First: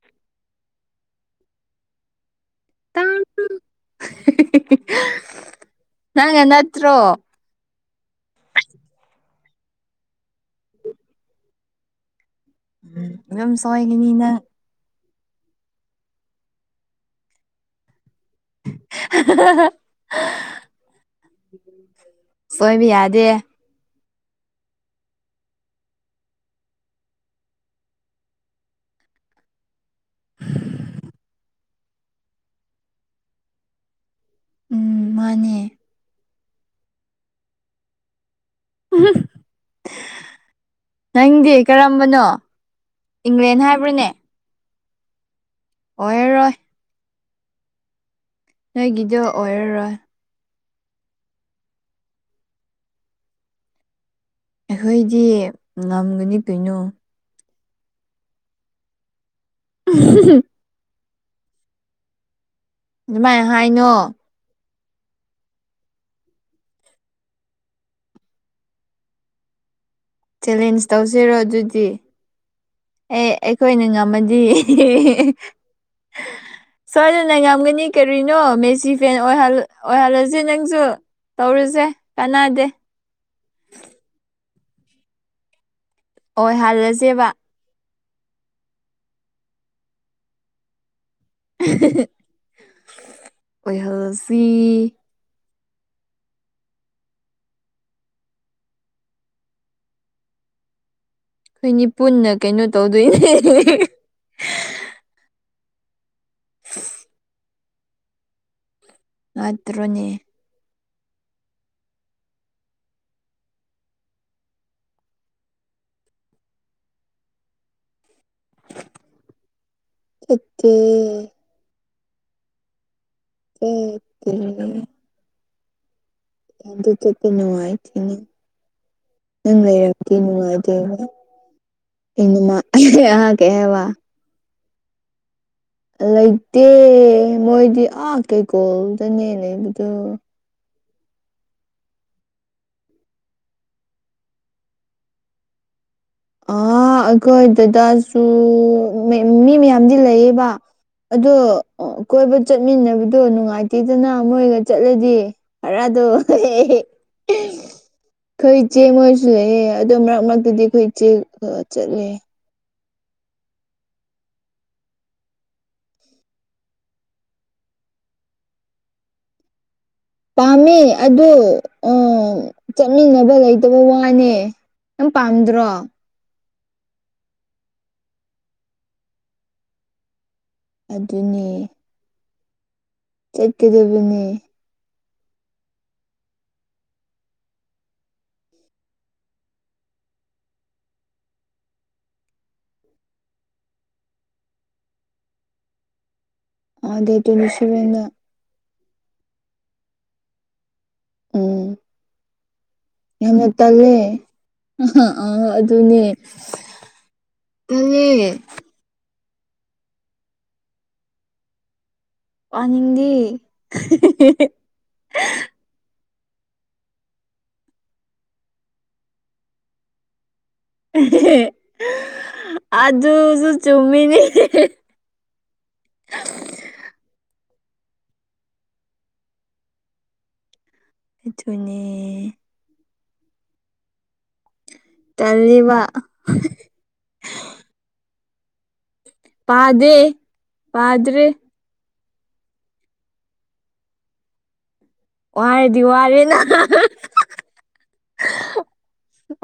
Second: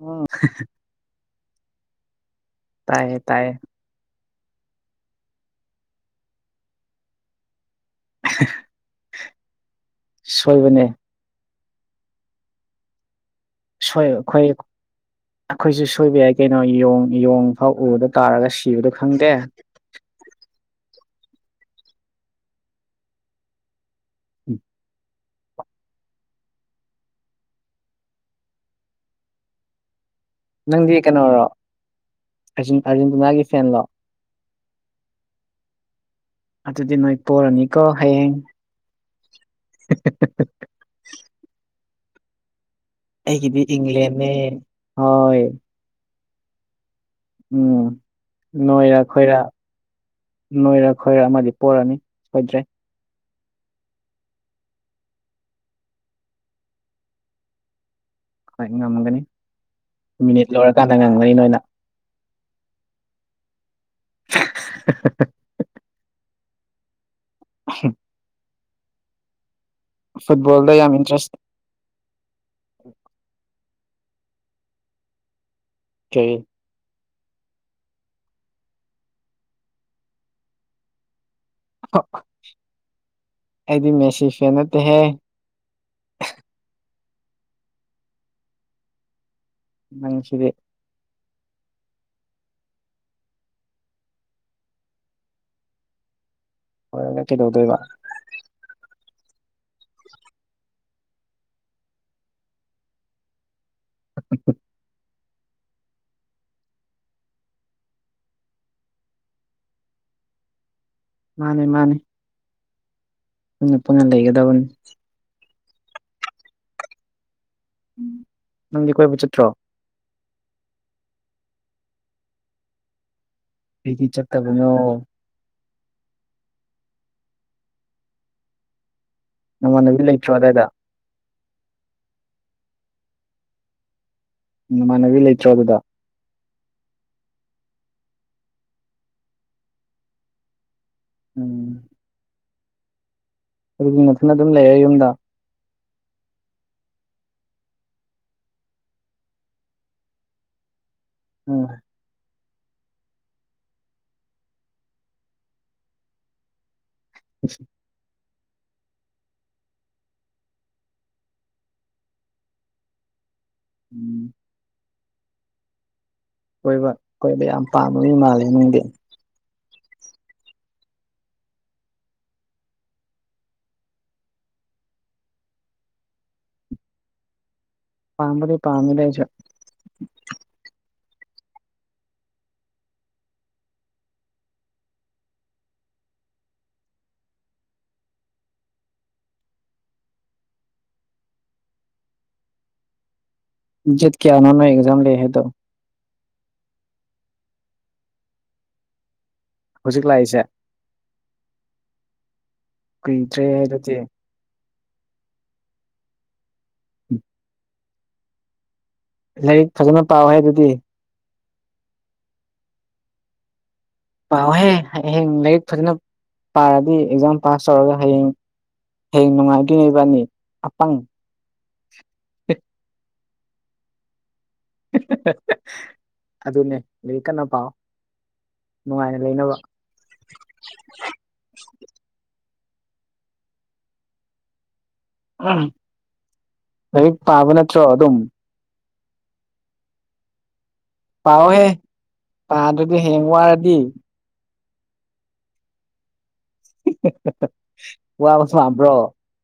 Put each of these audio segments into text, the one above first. ꯎꯝ ꯇꯥꯏꯌꯦ ꯇꯥꯡ ꯇꯥꯏꯌꯦ ꯅꯪꯅ ꯅꯠꯇ꯭ꯔꯣ [unintelligible] ꯁꯣꯏꯕꯅꯦ ꯎꯝ ꯁꯣꯏ ꯑꯩꯈꯣꯏ ꯑꯩꯈꯣꯏꯁꯨ ꯁꯣꯏꯕ ꯌꯥꯏ ꯀꯩꯅꯣ ꯌ‌‌ꯣꯡ ꯌꯣꯡ ꯐꯥꯎ ꯎꯗ ꯇꯥꯔꯒ ꯁꯤꯕꯗꯣ ꯈꯪꯗꯦ ꯍꯥ ꯁꯣꯏꯕ ꯌꯥꯗꯦ [unintelligible] ꯅꯪꯗꯤ ꯀꯩꯅꯣꯔꯣ ꯑꯥꯔꯖꯦꯟꯇꯤꯅꯥꯒꯤ ꯐꯦꯟꯂꯣ ꯎꯝ ꯃꯥꯅꯦ ꯑꯗꯨꯗꯤ ꯅꯣꯏ ꯄꯣꯔꯅꯤꯀꯣ ꯍꯌꯦꯡ ꯎꯍꯨꯝ [unintelligible] ꯅꯪꯗꯤ ꯀꯔꯝꯕꯅꯣ ꯏꯪꯂꯦꯟ ꯑꯩꯒꯤꯗꯤ ꯍꯥꯏꯕ꯭ꯔꯅꯦ ꯏꯪꯂꯦꯟꯅꯦ ꯍꯣꯏ ꯑꯣꯏꯔꯔꯣꯏ ꯎꯝ ꯅꯣꯏꯔ ꯅꯣꯏꯒꯤꯗꯣ ꯑꯈꯣꯏꯔ ꯑꯣꯏꯔꯔꯣꯏ ꯅꯣꯏꯔ ꯈꯣꯏꯔ ꯑꯃꯗꯤ ꯄꫭꯔꯅꯤ ꯁꯣꯏꯗ꯭ꯔꯦ ꯑꯩꯈꯣꯏꯗꯤ ꯉꯝꯒꯅꯤ ꯀꯩꯅꯣ ꯍꯣꯏ ꯉꯝꯒꯅꯤ ꯃꯤꯅꯤꯠ ꯂꯣꯏꯔꯀꯥꯟꯗ ꯉꯝꯒꯅꯤ ꯅꯣꯏꯅ ꯑꯗꯨꯃꯥꯏꯅ ꯍꯥꯏꯅꯣ [inaudible] [unintelligible] ꯑꯩꯍꯤꯝ ꯐꯨꯠꯕꯣꯜꯗ ꯆꯦꯂꯦꯟꯁ ꯌꯥꯝ ꯇꯧꯁꯤꯔꯣ ꯏꯟꯇꯔꯦꯁ ꯑꯗꯨꯗꯤ ꯑꯦ ꯑꯩꯈꯣꯏꯅ ꯉꯝꯃꯗꯤ ꯀꯔꯤ ꯁꫭꯏꯗꯅ ꯉꯝꯒꯅꯤ ꯀꯔꯤꯅꯣ ꯃꯦꯁꯤ ꯐꯦꯟ ꯑꯣꯏꯍꯜ ꯑꫭꯏꯍꯜꯂꯁꯤ ꯅꯪꯁꯨ ꯇꯧꯔꯤꯖꯦ ꯀꯥꯟꯅꯗꯦ ꯑꯩꯗꯤ ꯃꯦꯁꯤ ꯐꯦꯟ ꯅꯠꯇꯦꯍꯦ ꯑꫭꯏ ꯍꯜꯂꯁꯦꯕ ꯅꯪꯁꯤꯗꯤ ꯑꯣꯏꯍꯜꯂꯁꯤ ꯑꫭꯏꯔꯒ ꯀꯩꯗꯧꯗꯣꯏꯕ ꯑꯩꯈꯣꯏꯅꯤ ꯄꯨꯟꯅ ꯀꯩꯅꯣ ꯇꯧꯗꯣꯏꯅꯦ ꯑꯍꯥ ꯍꯥ ꯍ [unintelligible] ꯑꯠꯗꯔꫭꯅꯤ ꯃꯥꯅꯦ ꯃꯥꯅꯦ ꯄꯨꯟꯅ ꯄꯟꯅ ꯂꯩꯒꯗꯕꯅꯤ ꯅꯪꯗꯤ ꯀꯣꯏꯕ ꯆꯠꯇ꯭ꯔꯣ ꯆꯠꯇꯦ ꯀꯔꯤꯒꯤ ꯆꯠꯇꯦ ꯆꯠꯇꯕꯅꯣ ꯑꯗꯨ ꯑꯗꯨ ꯆ ꯅꯅꯨꯡꯉꯥꯏ ꯊꯅ ꯅꯪ ꯅꯃꯥꯟꯅꯕꯤ ꯂꯩꯔꯕꯗꯤ ꯂꯩꯇ꯭ꯔꯣ ꯑꯗꯥꯏꯗ ꯅꯨꯡꯉꯥꯏꯗꫭꯏꯅꯦ [unintelligible] ꯅꯃꯥꯟꯅꯕꯤ ꯂꯩꯇꯔꫭ ꯑꯗꯨꯗ ꯂꯩꯇꯦ ꯃꯣꯏꯗꯤ ꯑꯥ ꯀꯩꯀꯣꯜꯗꯅꯦ ꯂꯩꯕꯗꯨ ꯎꯝ ꯑꯗꯨꯒꯕ ꯊꯅ ꯑꯗꯨꯝ ꯂꯩꯔꯦ ꯌꯨꯝꯗ ꯑ ꯑꯩꯈꯣꯏꯗꯨꯗꯁꯨ ꯃꯤ ꯃꯌꯥꯝꯗꯤ ꯂꯩꯌꯦꯕ ꯑꯗꯣ ꯎꯝ ꯀꯣꯏꯕ ꯆꯠꯃꯤꯟꯅꯕꯗꯣ ꯅꯨꯡꯉꯥꯏꯇꯦꯗꯅ ꯃꯣꯏꯒ ꯆꯠꯂꯗꯤ ꯍꯔ ꯑꯗꯨ ꯎ ꯑꯩꯈꯣꯏ ꯏꯆꯦ ꯃꯣꯏꯁꯨ ꯂꯩꯑꯦ ꯑꯗꯨꯗꯣ ꯃꯔꯛ ꯃꯔꯛꯇꯗꯤ ꯑꯩꯈꯣꯏ ꯏꯆꯦ ꯆꯠꯂꯦ ꯎꯝ ꯀꯣꯏꯕ ꯀꯣꯏꯕ ꯌꯥꯝ ꯄꯥꯝꯕꯒꯤ ꯃꯥꯜꯂꯦ ꯅꯪꯗꯤ ꯄꯥꯝꯃꯦ ꯑꯗꫭ ꯑ ꯆꯠꯃꯤꯟꯅꯕ ꯂꯩꯇꯕ ꯋꯥꯅꯦ ꯅꯪ ꯄꯥꯝꯗ꯭ꯔꫭ ꯄꯥꯝꯕꯗꯤ ꯄꯥꯝꯃꯤꯗ ꯑꯩꯁꯨ ꯑꯗꯨꯅꯦ꯫ ꯆꯠꯀꯗꯕꯅꯤ꯫ ꯖꯦꯠ ꯀꯌꯥꯅꯣ ꯅꯣꯏ ꯑꯦꯛꯖꯥꯝ ꯂꯩ ꯍꯥꯏꯗꯣ꯫ ꯑ ꯗꯦꯠ ꯇ꯭ꯋꯦꯟꯇꯤ ꯁꯕꯦꯟꯗ꯫ ꯍꯧꯖꯤꯛ ꯂꯥꯛꯏꯁꯦ꯫ ꯎꯝ꯫ ꯀꯨꯏꯗ꯭ꯔꯦ ꯌꯥꯝꯅ ꯑꯗꯨꯗꯤ ꯇꯜꯂꯦ ꯑ ꯑꯗꯨꯅꯦ ꯎꯝ ꯄꯨ ꯂꯥꯏꯔꯤꯛ ꯐꯖꯅ ꯄꯥꯎꯦ ꯍꯥꯏ ꯑꯗꯨꯗꯤ ꯋꯥꯅꯤꯡꯗꯤ ꯄꯥꯎꯍꯦ ꯍꯌꯦꯡ ꯂꯥꯏꯔꯤꯛ ꯐꯖꯅ ꯄꯥꯔꯗꯤ ꯑꯦꯛꯖꯥꯝ ꯄꯥꯁ ꯇꯧꯔꯒ ꯍꯌꯦꯡ ꯍꯌꯦꯡ ꯅꯨꯡꯉꯥꯏꯗꯣꯏꯅꯦ ꯏꯕꯥꯅꯤ ꯑꯄꯪ ꯑꯗꯕꯨꯁꯨ ꯆꯨꯝꯃꯤꯅꯤ ꯑꯗꯨꯅꯦ ꯂꯔꯤꯛ ꯀꯟꯅ ꯄꯥꯎ ꯅꯨꯡꯉꯥꯏꯅ ꯂꯩꯅꯕ꯫ ꯑꯗꯨꯅꯦ꯫ ꯇꯜꯂꯤꯕ꯫ ꯂꯔꯤꯛ ꯄꯥꯕ ꯅꯠꯇ꯭ꯔꯣ ꯑꯗꯨꯝ꯫ ꯄꯥꯗꯦ꯫ ꯄꯥꯗ꯭ꯔꯦ ꯄꯥꯎꯍꯦ ꯄꯥꯗ꯭ꯔꯗꯤ ꯍꯌꯦꯡ ꯋꯥꯔꯗꯤ꯫ ꯋꯥꯔꯗꯤ ꯋꯥꯔꯦꯅ꯫ [unintelligible] ꯋꯥꯕ ꯄꯥꯝꯕ꯭ꯔꯣ꯫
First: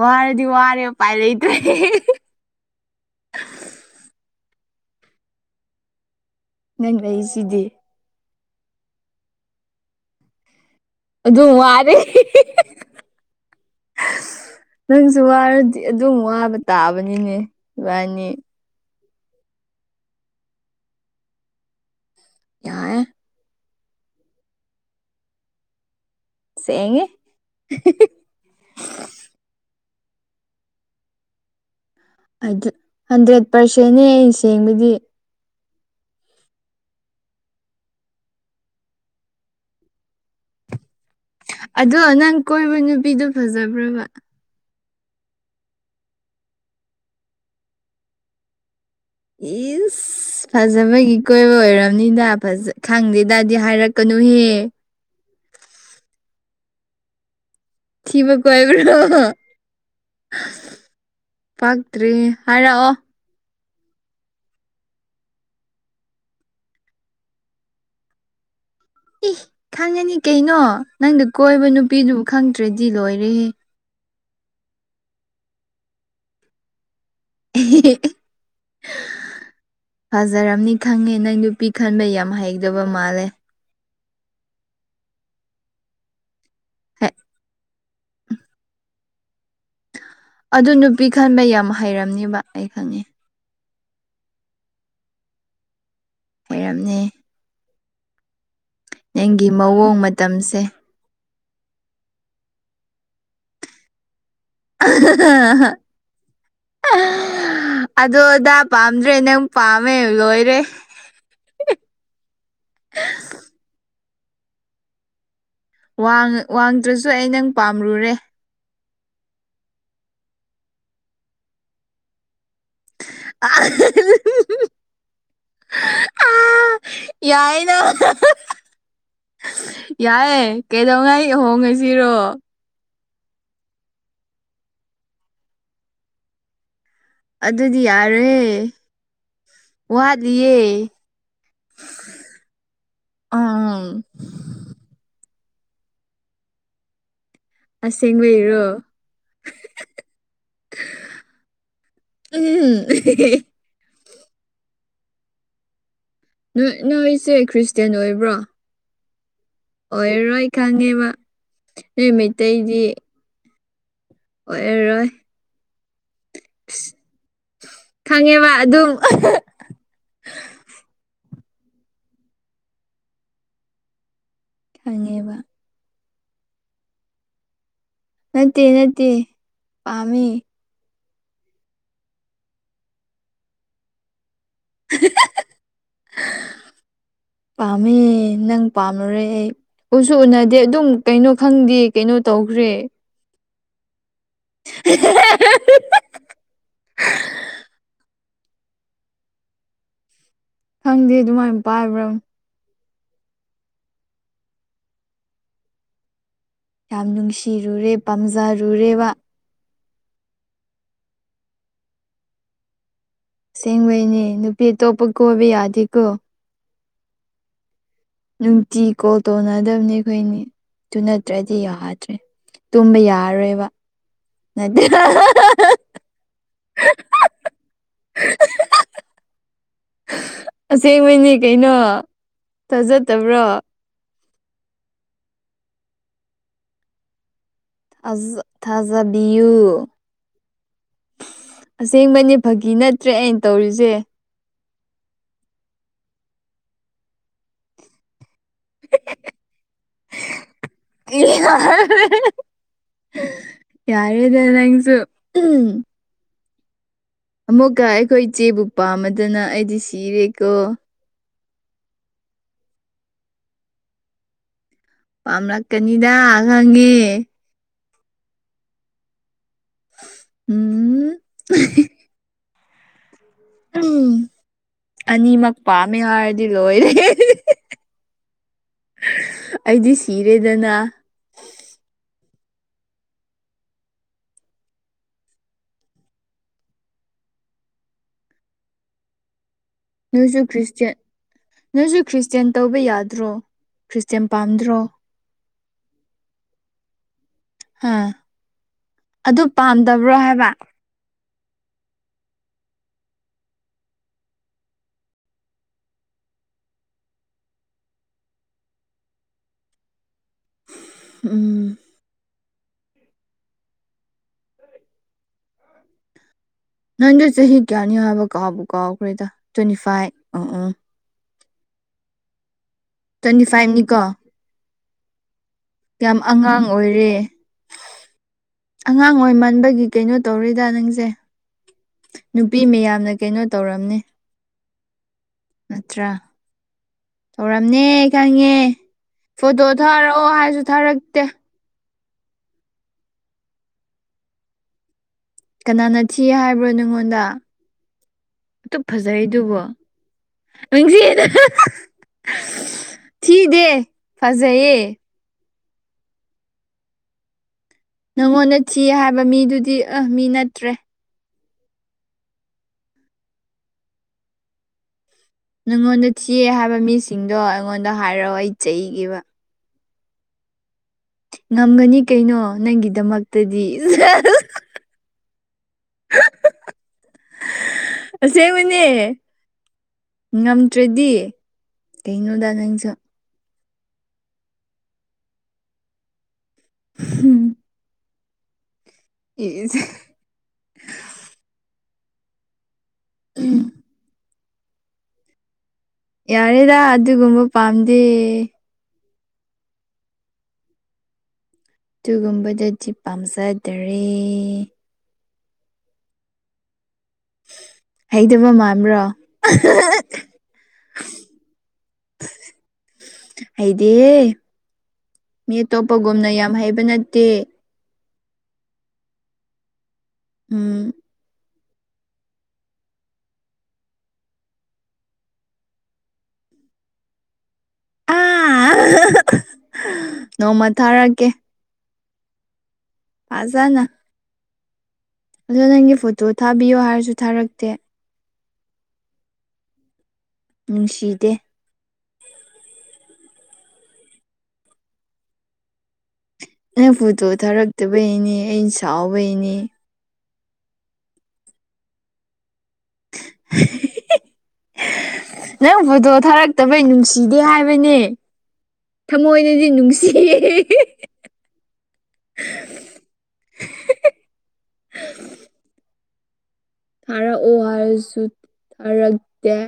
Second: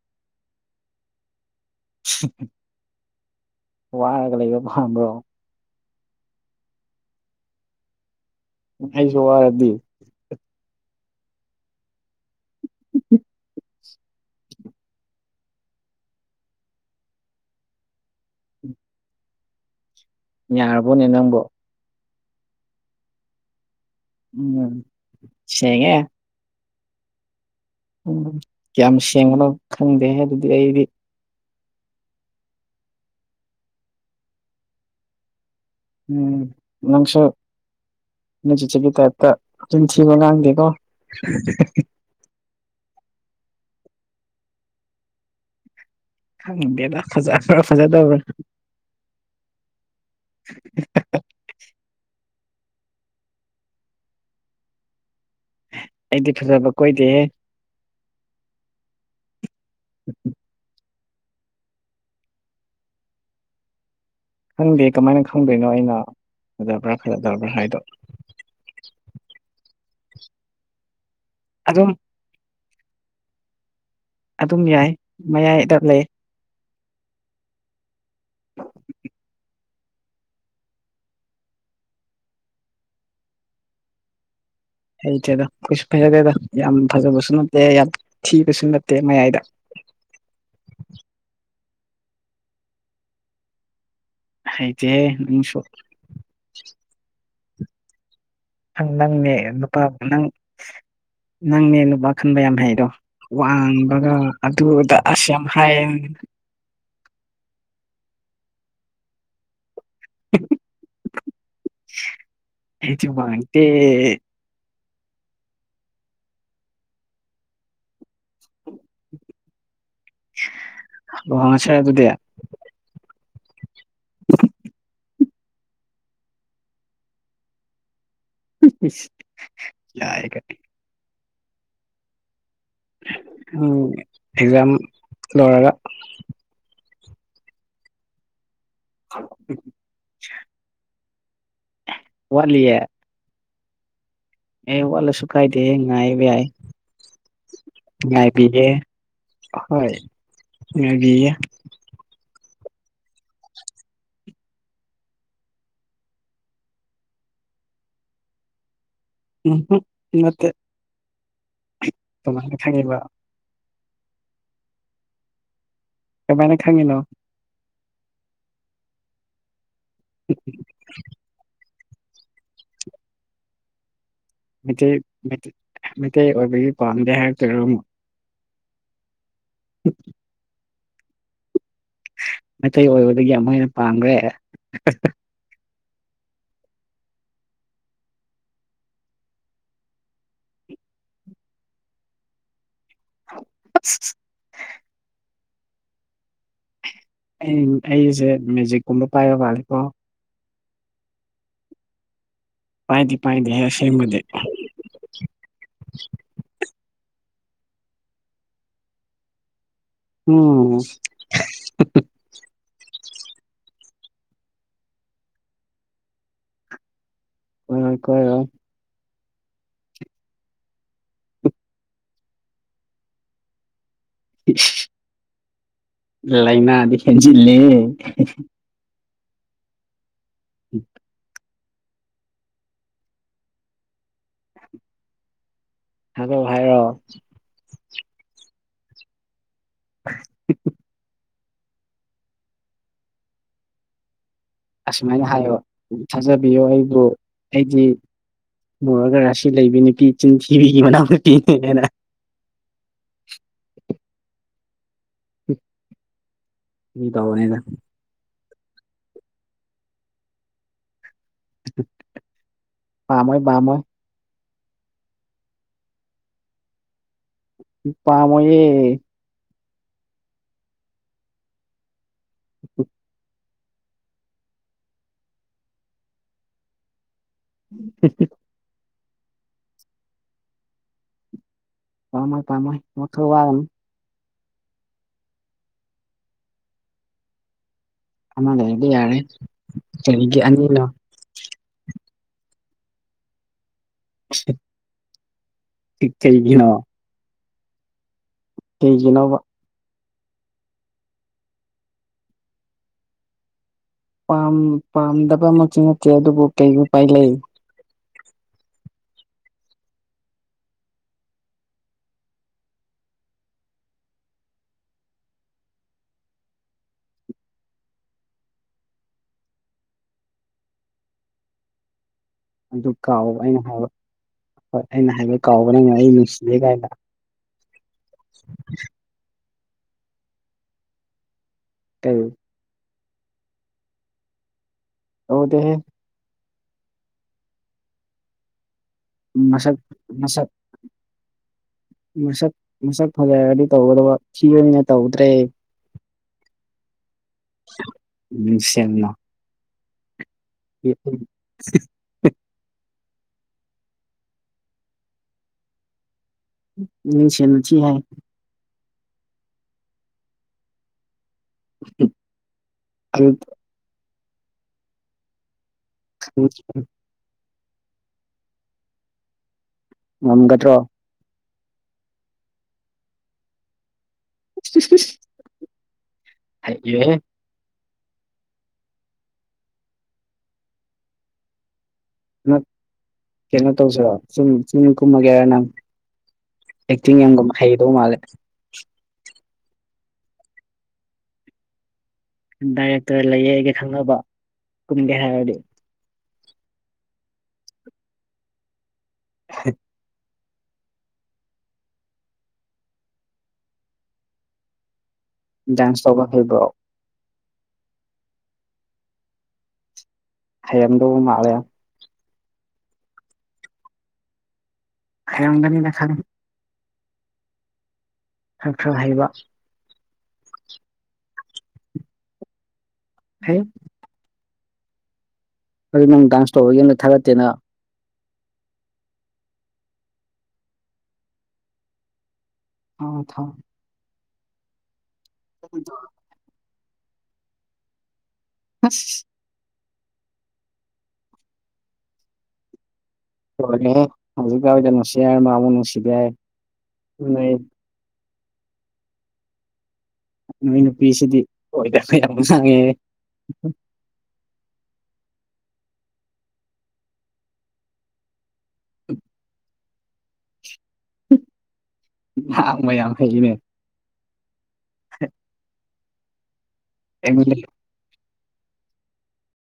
ꯋꯥꯔꯗꯤ ꯋꯥꯔꯦ ꯎꯄꯥꯏ ꯂꯩꯇ꯭ꯔꯦ꯫ [unintelligible] ꯋꯥꯔꯒ ꯂꯩꯕ ꯄꯥꯝꯕ꯭ꯔꯣ꯫ ꯅꯪ ꯂꯩꯏꯁꯤꯗꯤ꯫ ꯑꯩꯁꯨ ꯋꯥꯔꯗꯤ꯫ ꯑꯗꯨ ꯋꯥꯔꯦ꯫ ꯅꯪꯁꯨ ꯋꯥꯔꯗꯤ ꯑꯗꯨꯝ ꯋꯥꯕ ꯇꯥꯕꯅꯤꯅꯦ ꯏꯕꯥꯅꯤ꯫ ꯌꯥꯔꯕꯣꯅꯦ ꯅꯪꯕꯣ꯫ ꯌꯥꯑꯦ꯫ ꯎꯝ ꯁꯦꯡꯉꯦ꯫ ꯁꯦꯡꯉꯦ꯫ ꯎꯝ ꯀ꯭ꯌꯥꯝ ꯁꯦꯡꯕꯅꯣ ꯈꯪꯗꯦꯍꯦ ꯑꯗꯨꯗꯤ ꯑꯩꯗꯤ꯫ ꯑꯗꯨ ꯍꯟꯗ꯭ꯔꯦꯠ ꯄ꯭ꯔꯁꯦꯟꯅꯦ ꯑꯩꯅ ꯁꯦꯡꯕꯗꯤ꯫ ꯎꯝ ꯅꯪꯁꯨ ꯅꯣꯏ ꯆꯦꯆꯦꯒꯤ ꯇꯥꯏꯞꯇ ꯆꯤꯟꯊꯤꯕ ꯉꯥꯡꯗꯦꯀꯣ꯫ ꯑꯗꯣ ꯅꯪ ꯀꯣꯏꯕ ꯅꯨꯄꯤꯗꯨ ꯐꯖꯕ꯭ꯔꯕ꯫ ꯈꯪꯗꯦꯗ ꯐꯖꯕ꯭ꯔ ꯐꯖꯗꯕ꯭ꯔ꯫ ꯏꯁ ꯐꯖꯕꯒꯤ ꯀꯣꯏꯕ ꯑꯣꯏꯔꯝꯅꯤꯗ ꯐꯖ ꯈꯪꯗꯦꯗꯗꯤ ꯍꯥꯏꯔꯛꯀꯅꯨꯍꯦ ꯑꯩꯗꯤ ꯐꯖꯕ ꯀꯣꯏꯗꯦꯍꯦ ꯊꯤꯕ ꯀꯣꯏꯕ꯭ꯔꯣ [unintelligible] ꯄꯛꯇ꯭ꯔꯦ ꯍꯥꯏꯔꯛꯑꯣ ꯈꯪꯗꯦ ꯀꯃꯥꯏꯅ ꯈꯪꯗꯣꯏꯅꯣ ꯑꯩꯅ ꯐꯖꯕ꯭ꯔꯥ ꯐꯖꯗꯕ꯭ꯔꯥ ꯍꯥꯏꯗꯣ꯫ ꯏ ꯈꯪꯉꯅꯤ ꯀꯩꯅꯣ ꯅꯪꯗ ꯀꯣꯏꯕ ꯑꯗꯨꯝ ꯅꯨꯄꯤꯗꯨꯕꯨ ꯈꯪꯗ꯭ꯔꯗꯤ ꯂꯣꯏꯔꯦꯍꯦ꯫ ꯑꯗꯨꯝ ꯌꯥꯏ ꯃꯌꯥꯏꯗ ꯂꯩ꯫ [unintelligible] ꯐꯖꯔꯝꯅꯤ ꯈꯪꯉꯦ ꯅꯪ ꯅꯨꯄꯤ ꯈꯟꯕ ꯌꯥꯝ ꯍꯩꯒꯗ ꯃꯥꯜꯂꯦ꯫ ꯍꯩꯇꯦꯗꯣ ꯀꯩꯁꯨ ꯐꯩꯖꯗꯦ ꯑꯗꯣ ꯌꯥꯝ ꯐꯖꯕꯁꯨ ꯅꯠꯇꯦ ꯌꯥꯝ ꯊꯤꯕꯁꯨ ꯅꯠꯇꯦ ꯃꯌꯥꯏꯗ ꯑꯗꯨ ꯅꯨꯄꯤ ꯈꯟꯕ ꯌꯥꯝ ꯍꯩꯔꯝꯅꯤꯕ ꯑꯩ ꯈꯪꯉꯦ ꯍꯩꯇꯦꯍꯦ ꯅꯪꯁꯨ ꯑꯣꯏꯔꯝꯅꯤ ꯅꯪ ꯅꯪꯅꯦ ꯅꯪꯒꯤ ꯅꯨꯄꯥ ꯃꯑꯣꯡ ꯅꯪ ꯃꯇꯝꯁꯦ ꯅꯪꯅꯦ ꯅꯨꯄꯥ ꯈꯟꯕ ꯌꯥꯝ ꯍꯩꯗꯣ ꯋꯥꯡꯕꯒ ꯑꯗꯨꯗ ꯑꯁ ꯌꯥꯝ ꯍꯥꯏꯌꯦ ꯑꯗꯣꯗꯥ ꯄꯥꯝꯗ꯭ꯔꯦ ꯅꯪ ꯄꯥꯃꯦ ꯂꯣꯏꯔꯦ ꯑꯦ ꯋꯥꯡ ꯋꯥꯡꯗ꯭ꯔꯁꯨ ꯑꯩ ꯅꯪ ꯄꯥꯝꯃꯨꯔꯦ [inaudible] ꯂꯨꯍꯣꯡꯉꯁꯦ ꯑꯗꯨꯗꯤ ꯑꯍꯨ ꯍꯨ ꯑ ꯌꯥꯏꯅ ꯌꯥꯔꯦ ꯌꯥꯏꯌꯦ ꯀꯔꯦ ꯀꯩꯗꯧꯉꯩ ꯍꯣꯡꯉꯁꯤꯔꯣ ꯎꯝ ꯑꯦꯛꯖꯥꯝ ꯂꯣꯏꯔꯒ ꯑꯗꯨꯗꯤ ꯌꯥꯔꯦ ꯋꯥꯠꯂꯤꯌꯦ ꯋꯥꯠꯂꯤꯌꯦ ꯑꯝ ꯑꯦ ꯋꯥꯠꯂꯁꯨꯨꯀꯥꯏꯗꯦꯍꯦ ꯉꯥꯏꯕ ꯌꯥꯏ ꯑꯁꯦꯡꯕꯩꯔꯣ ꯉꯥꯏꯕꯤꯒꯦ ꯍꯣꯏ ꯉꯥꯏꯕꯤꯒꯦ ꯎꯝ ꯅꯣꯏ ꯅꯣꯏꯁꯦ ꯈ꯭ꯔꯤꯁꯇ꯭ꯌꯦꯟ ꯑꯣꯏꯕ꯭ꯔꯣ ꯎꯝꯍꯨꯝ ꯑꯣꯏꯔꯔꯣꯏ ꯅꯠꯇꯦ ꯈꯪꯉꯦꯕ ꯑꯦ ꯀꯃꯥꯏꯅ ꯃꯩꯇꯩꯗꯤ ꯈꯪꯉꯤꯕ ꯑꯣꯏꯔꯔꯣꯏ ꯀꯃꯥꯏꯅ ꯈꯪꯉꯤꯅꯣ ꯈꯪꯉꯦꯕ ꯑꯗꯨꯝ ꯎꯝ ꯃꯩꯇꯩ ꯈꯪꯉꯦꯕ ꯃꯩꯇꯩ ꯑꯣꯏꯕꯒꯤ ꯄꯥꯝꯗꯦ ꯍꯥꯏꯔꯛꯇꯣꯏꯔ ꯑꯃꯨꯛ ꯅꯠꯇꯦ ꯅꯠꯇꯦ ꯄꯥꯝꯃꯤ ꯃꯩꯇꯩ ꯑꯣꯏꯕꯗꯒꯤ ꯑꯃꯨꯛ ꯍꯦꯟꯅ ꯄꯥꯝꯈ꯭ꯔꯦ ꯄꯥꯝꯃꯦ ꯅꯪ ꯄꯥꯝꯂꯨꯔꯦ ꯑꯩ ꯎꯁꯨ ꯎꯅꯗꯦ ꯑꯗꯨꯝ ꯀꯩꯅꯣ ꯈꯪꯗꯦ ꯀꯩꯅꯣ ꯇꯧꯈ꯭ꯔꯦ ꯁꯤ ꯁꯤ ꯍꯦ ꯍꯦ ꯑꯩ ꯑꯩꯁꯦ ꯃꯦꯖꯤꯛꯀꯨꯝꯕ ꯄꯥꯏꯕ ꯃꯥꯂꯀꯣ ꯈꯪꯗꯦ ꯑꯗꯨꯃꯥꯏꯅ ꯄꯥꯏꯕ꯭ꯔꯥ ꯄꯥꯏꯗꯤ ꯄꯥꯏꯗꯤ ꯍ ꯑꯁꯤꯦ ꯃ ꯌꯥꯝ ꯅꯨꯡꯁꯤꯔꯨꯔꯦ ꯄꯥꯝꯖꯔꯨꯔꯦꯕ ꯎꯝ ꯁꯁꯦꯡꯕꯩꯅꯦ ꯅꯨꯄꯤ ꯑꯇꯣꯞꯄ ꯀꯣꯏꯕ ꯌꯥꯗꯦꯀꯣ ꯀ ꯀꯣꯏꯣ ꯇꯤ ꯀꯣꯜ ꯇꯧꯅꯗꯕꯅꯤ ꯑꯩꯈꯣꯏꯅꯤ ꯑꯗꯨ ꯅꯠꯇ꯭ꯔꯗꯤ ꯌꯥꯗ꯭ꯔꯦ ꯇꯨꯝꯕ ꯌꯥꯔꯔꯣꯏꯕ ꯅꯠꯇ꯭ꯔ ꯂꯩꯏꯅꯥꯗꯤ ꯍꯦꯟꯖꯤꯜꯂꯦ ꯑꯁꯦꯡꯕꯅꯦ ꯀꯩꯅꯣ ꯊꯥꯖꯗꯕ꯭ꯔꯣ ꯍꯗꯣ ꯍꯥꯏꯔꯣ ꯊꯥꯖꯕꯤꯌꯨ ꯍꯤ ꯍꯝ ꯑꯁꯦꯡꯕꯅꯦ ꯐꯥꯒꯤ ꯅꯠꯇ꯭ꯔꯦ ꯑꯩꯅ ꯇꯧꯔꯤꯁꯦ ꯑꯁꯨꯃꯥꯏꯅ ꯍꯥꯏꯌꯣ ꯊꯥꯖꯕꯤꯌꯣ ꯑꯩꯕꯨ ꯑꯩꯗꯤ ꯃꯨꯔꯒ ꯔꯥꯁꯤ ꯂꯩꯕꯤ ꯅꯨꯄꯤ ꯏ ꯆꯤꯟꯊꯤꯕꯤꯒꯤ ꯃꯅꯥꯛꯇ ꯀꯤꯅꯤꯅꯦꯅ ꯌꯥꯔꯦꯗ ꯅꯪꯁꯨ ꯎꯝ ꯐꯥꯒꯤ ꯇꯧꯕꯅꯤꯗ ꯑꯃꯨꯛꯀ ꯑꯩꯈꯣꯏ ꯏꯆꯦꯕꯨ ꯄꯥꯝꯃꯗꯅ ꯑꯩꯗꯤ ꯁꯤꯔꯦꯀꯣ ꯄ ꯃꯣꯏ ꯄ ꯃꯣꯏ ꯄꯥꯝꯂꯛꯀꯅꯤꯗ ꯈꯪꯉꯦ ꯄꯥꯃꯦ ꯎꯝ ꯎ m LLB LLM lm LLB and ꯎꯝ ꯑꯅꯤꯃꯛ ꯄꯥꯝꯃꯦ ꯍꯥꯏꯔꯗꯤ ꯂꯣꯏꯔꯦ ꯁꯁꯦ ꯑꯩꯗꯤ ꯁꯤꯔꯦꯗꯅ ꯄꯃꯥꯏ ꯄꯥꯃ ꯃ ꯊ ꯋꯥ ꯑꯃꯅꯦꯗꯤ ꯌꯥꯔꯦ ꯀꯔꯤꯒꯤ ꯅꯣꯏꯁꯨ ꯑꯅꯤꯅꯣ ꯈ꯭ꯔꯤꯁꯇꯦꯟ ꯅꯣꯏꯁꯨ ꯈ꯭ꯔꯤꯁꯇꯦꯟ ꯇꯧꯕ ꯌꯥꯗ꯭ꯔꯣ ꯈ꯭ꯔꯤꯁꯇꯦꯟ ꯄꯥꯝꯗ꯭ꯔꯣ ꯄ ꯆꯒꯤꯅꯣ ꯍꯥꯝ ꯀꯩꯒꯤꯅꯧꯕ ꯄꯥꯝꯗꯕ꯭ꯔꯣ ꯍꯥꯏꯕ ꯄꯥꯝꯗꯕ ꯑꯃꯁꯁꯨ ꯅꯠꯇꯦ ꯑꯗꯨꯕꯨ ꯀꯩ ꯎꯄꯥꯏ ꯂꯩ ꯎꯝ ꯅꯪꯗꯣ ꯆꯍꯤ ꯀꯌꯥꯅꯤꯣ ꯍꯥꯏꯕ ꯀꯥꯎꯕ ꯀꯥꯎꯈ꯭ꯔꯦꯗ ꯇ꯭ꯋꯦꯟꯇꯤ ꯐꯥꯏꯚ ꯑ ꯎꯝ ꯑꯗꯨ ꯀꯥꯎꯑꯣꯕ ꯇ꯭ꯋꯦꯟꯇꯤ ꯑꯩꯅ ꯍꯥꯏꯕ ꯐꯥꯏꯚꯅꯤꯀꯣ ꯍꯣꯏ ꯑꯩꯅ ꯍꯥꯏꯕ ꯀꯥꯎꯕꯅꯉ ꯑꯩ ꯌꯥꯝ ꯅꯨꯡꯁꯤꯗꯦ ꯑꯉꯥꯡ ꯀꯥꯏꯅ ꯑꯣꯏꯔꯦ ꯑꯉꯥꯡ ꯑꯣꯏ ꯃꯟꯕꯒꯤ ꯀꯩꯅꯣ ꯇꯧꯔꯤꯗ ꯅꯪꯁꯦ ꯇ ꯅꯨꯄꯤ ꯃꯌꯥꯝꯅ ꯀꯩꯅꯣ ꯇꯧꯔꯝꯅꯦ ꯍꯗ ꯅꯠꯇ꯭ꯔꯥ ꯇꯧꯔꯝꯅꯦ ꯈꯪꯉꯦ ꯐꯣꯇꯣ ꯃꯁꯛ ꯊꯥꯔꯛꯑꯣ ꯃꯁꯛ ꯍꯥꯏꯁꯨ ꯊꯥꯔꯛꯇꯦ ꯃꯁꯛ ꯃꯁꯛ ꯐꯖꯔꯗꯤ ꯇꯧꯒꯗꯕ ꯊꯤꯅꯤ ꯑꯣꯏꯅ ꯇꯧꯗ꯭ꯔꯦ ꯀꯅꯥꯅ ꯊꯤ ꯍꯥꯏꯕ꯭ꯔꯣ ꯅꯪꯉꯣꯟꯗ ꯑꯗꯨ ꯃꯤꯡꯁꯦꯜꯅ ꯐꯖꯩꯗꯨꯕꯣ ꯅꯪꯁꯤꯅ ꯊꯤꯗꯦ ꯐꯖꯩꯌꯦ ꯅꯤꯡꯁ ꯅꯨꯡꯁꯤ ꯍꯥꯏ ꯅꯪꯉꯣꯟꯗ ꯆꯤ ꯍꯥꯏꯕ ꯃꯤꯗꯨꯗꯤ ꯑ ꯃꯤ ꯅꯠꯇ꯭ꯔꯦ ꯎꯝ ꯅꯉꯣꯟꯗ ꯊꯤꯌꯦ ꯍꯥꯏꯕ ꯃꯤꯁꯤꯡꯗꯣ ꯑꯩꯉꯣꯟꯗ ꯍꯥꯏꯔꯛꯑꯣ ꯑꯩ ꯆꯩꯒꯦꯕ ꯉꯝꯒꯗ꯭ꯔꯣ ꯉꯝꯒꯅꯤ ꯀꯩꯅꯣ ꯅꯪꯒꯤꯗꯃꯛꯇꯗꯤ ꯁꯦꯁ ꯨ [unintelligible] ꯍꯩꯌꯦ ꯑꯁꯦꯡꯕꯅꯦ ꯉꯝꯗ꯭ꯔꯗꯤ ꯀꯩꯅꯣꯗꯥ ꯅꯪ ꯅꯪꯁꯨ ꯀꯩꯅꯣ ꯇꯧꯁꯤꯔꯣ ꯐꯤꯜꯃ ꯐꯤꯜꯃ ꯀꯨꯝꯃꯒꯦꯔ ꯅꯪ ꯑꯦꯛꯇꯤꯡ ꯌꯥꯝꯒ ꯍꯩꯗꯧ ꯃꯥꯜꯂꯦ ꯑꯦꯁ ꯗꯥꯏꯔꯦꯛꯇꯔ ꯂꯩꯌꯦ ꯑꯩꯒ ꯈꯪꯅꯕ ꯀꯨꯝꯒꯦ ꯍꯥꯏꯔꯗꯤ ꯌꯥꯔꯦꯗ ꯑꯗꯨꯒꯨꯝꯕ ꯄꯥꯝꯗꯦ ꯍ ꯑꯗꯨꯒꯨꯝꯕꯗꯗꯤ ꯄꯥꯝꯖꯗꯔꯦ ꯆꯧꯕ ꯍꯥꯏꯕ ꯍꯩꯇꯕ ꯃꯥꯟꯕꯔꯣ ꯍꯩꯔꯝꯗꯧꯕ ꯃꯥꯜꯂꯦ ꯍꯩꯗꯦꯌꯦ ꯃꯤ ꯍꯩꯔꯝꯒꯅꯤꯅ ꯈꯪꯉꯤ ꯑꯇꯣꯞꯄꯒꯨꯝꯅ ꯌꯥꯝ ꯃꯍꯩꯕ ꯅꯠꯇꯦ ꯈꯈ꯭ꯔ ꯍꯩꯕ ꯎꯝ ꯍꯩ ꯑꯩ ꯅꯪ ꯗꯥꯟꯁ ꯇꯧꯔꯒ ꯌꯨꯝꯗ ꯊꯥꯒꯠꯇꯦꯅ ꯑꯥ ꯅꯣꯡꯃ ꯊꯥꯔꯛꯀꯦ ꯎꯝ ꯊꯝ ꯐꯖꯅ ꯑꯗꯣ ꯅꯪꯒꯤ ꯐꯣꯇꯣ ꯊꯥꯕꯤꯌꯣ ꯍꯥꯏꯔꯁꯨ ꯊꯥꯔꯛꯇꯦ ꯑꯁ ꯅꯨꯡꯁꯤꯗꯦ ꯂꫭꯏꯔꯦꯍꯦ ꯍꯧꯖꯤꯛꯋꯥꯏꯗ ꯅꯨꯡꯁꯤ ꯍꯥꯏꯔꯝꯃꯒ ꯑꯃꯨꯛ ꯅꯨꯡꯁꯤꯗꯦ ꯍꯥꯏ ꯅꯪ ꯐꯣꯇꯣ ꯅꯣꯏ ꯊꯥꯔꯛꯇꯕꯩꯅꯦ ꯑꯩꯩꯅ ꯁꯥꯎꯕꯩꯅꯦ ꯅꯣꯏ ꯅꯨꯄꯤꯁꯤꯗꯤ ꯑꯣꯏꯗꯕ ꯌꯥꯝ ꯉꯥꯡꯉꯦ ꯅꯪ ꯐꯣꯇꯣ ꯊꯥꯔꯛꯇꯕꯒꯤ ꯅꯨꯡꯁꯤꯗꯦ ꯍꯥꯏꯕꯅꯦ ꯊꯃꯣꯏꯅꯗꯤ ꯅꯨꯡꯁꯤ ꯍꯥꯛ ꯃꯌꯥꯝ ꯑꯩꯖꯨꯅꯦ [inaudible] ꯊꯥꯔꯛꯑꯣ ꯑꯩꯉꯣꯟꯗ ꯍꯥꯏꯔꯁꯨ ꯊꯥꯔꯛ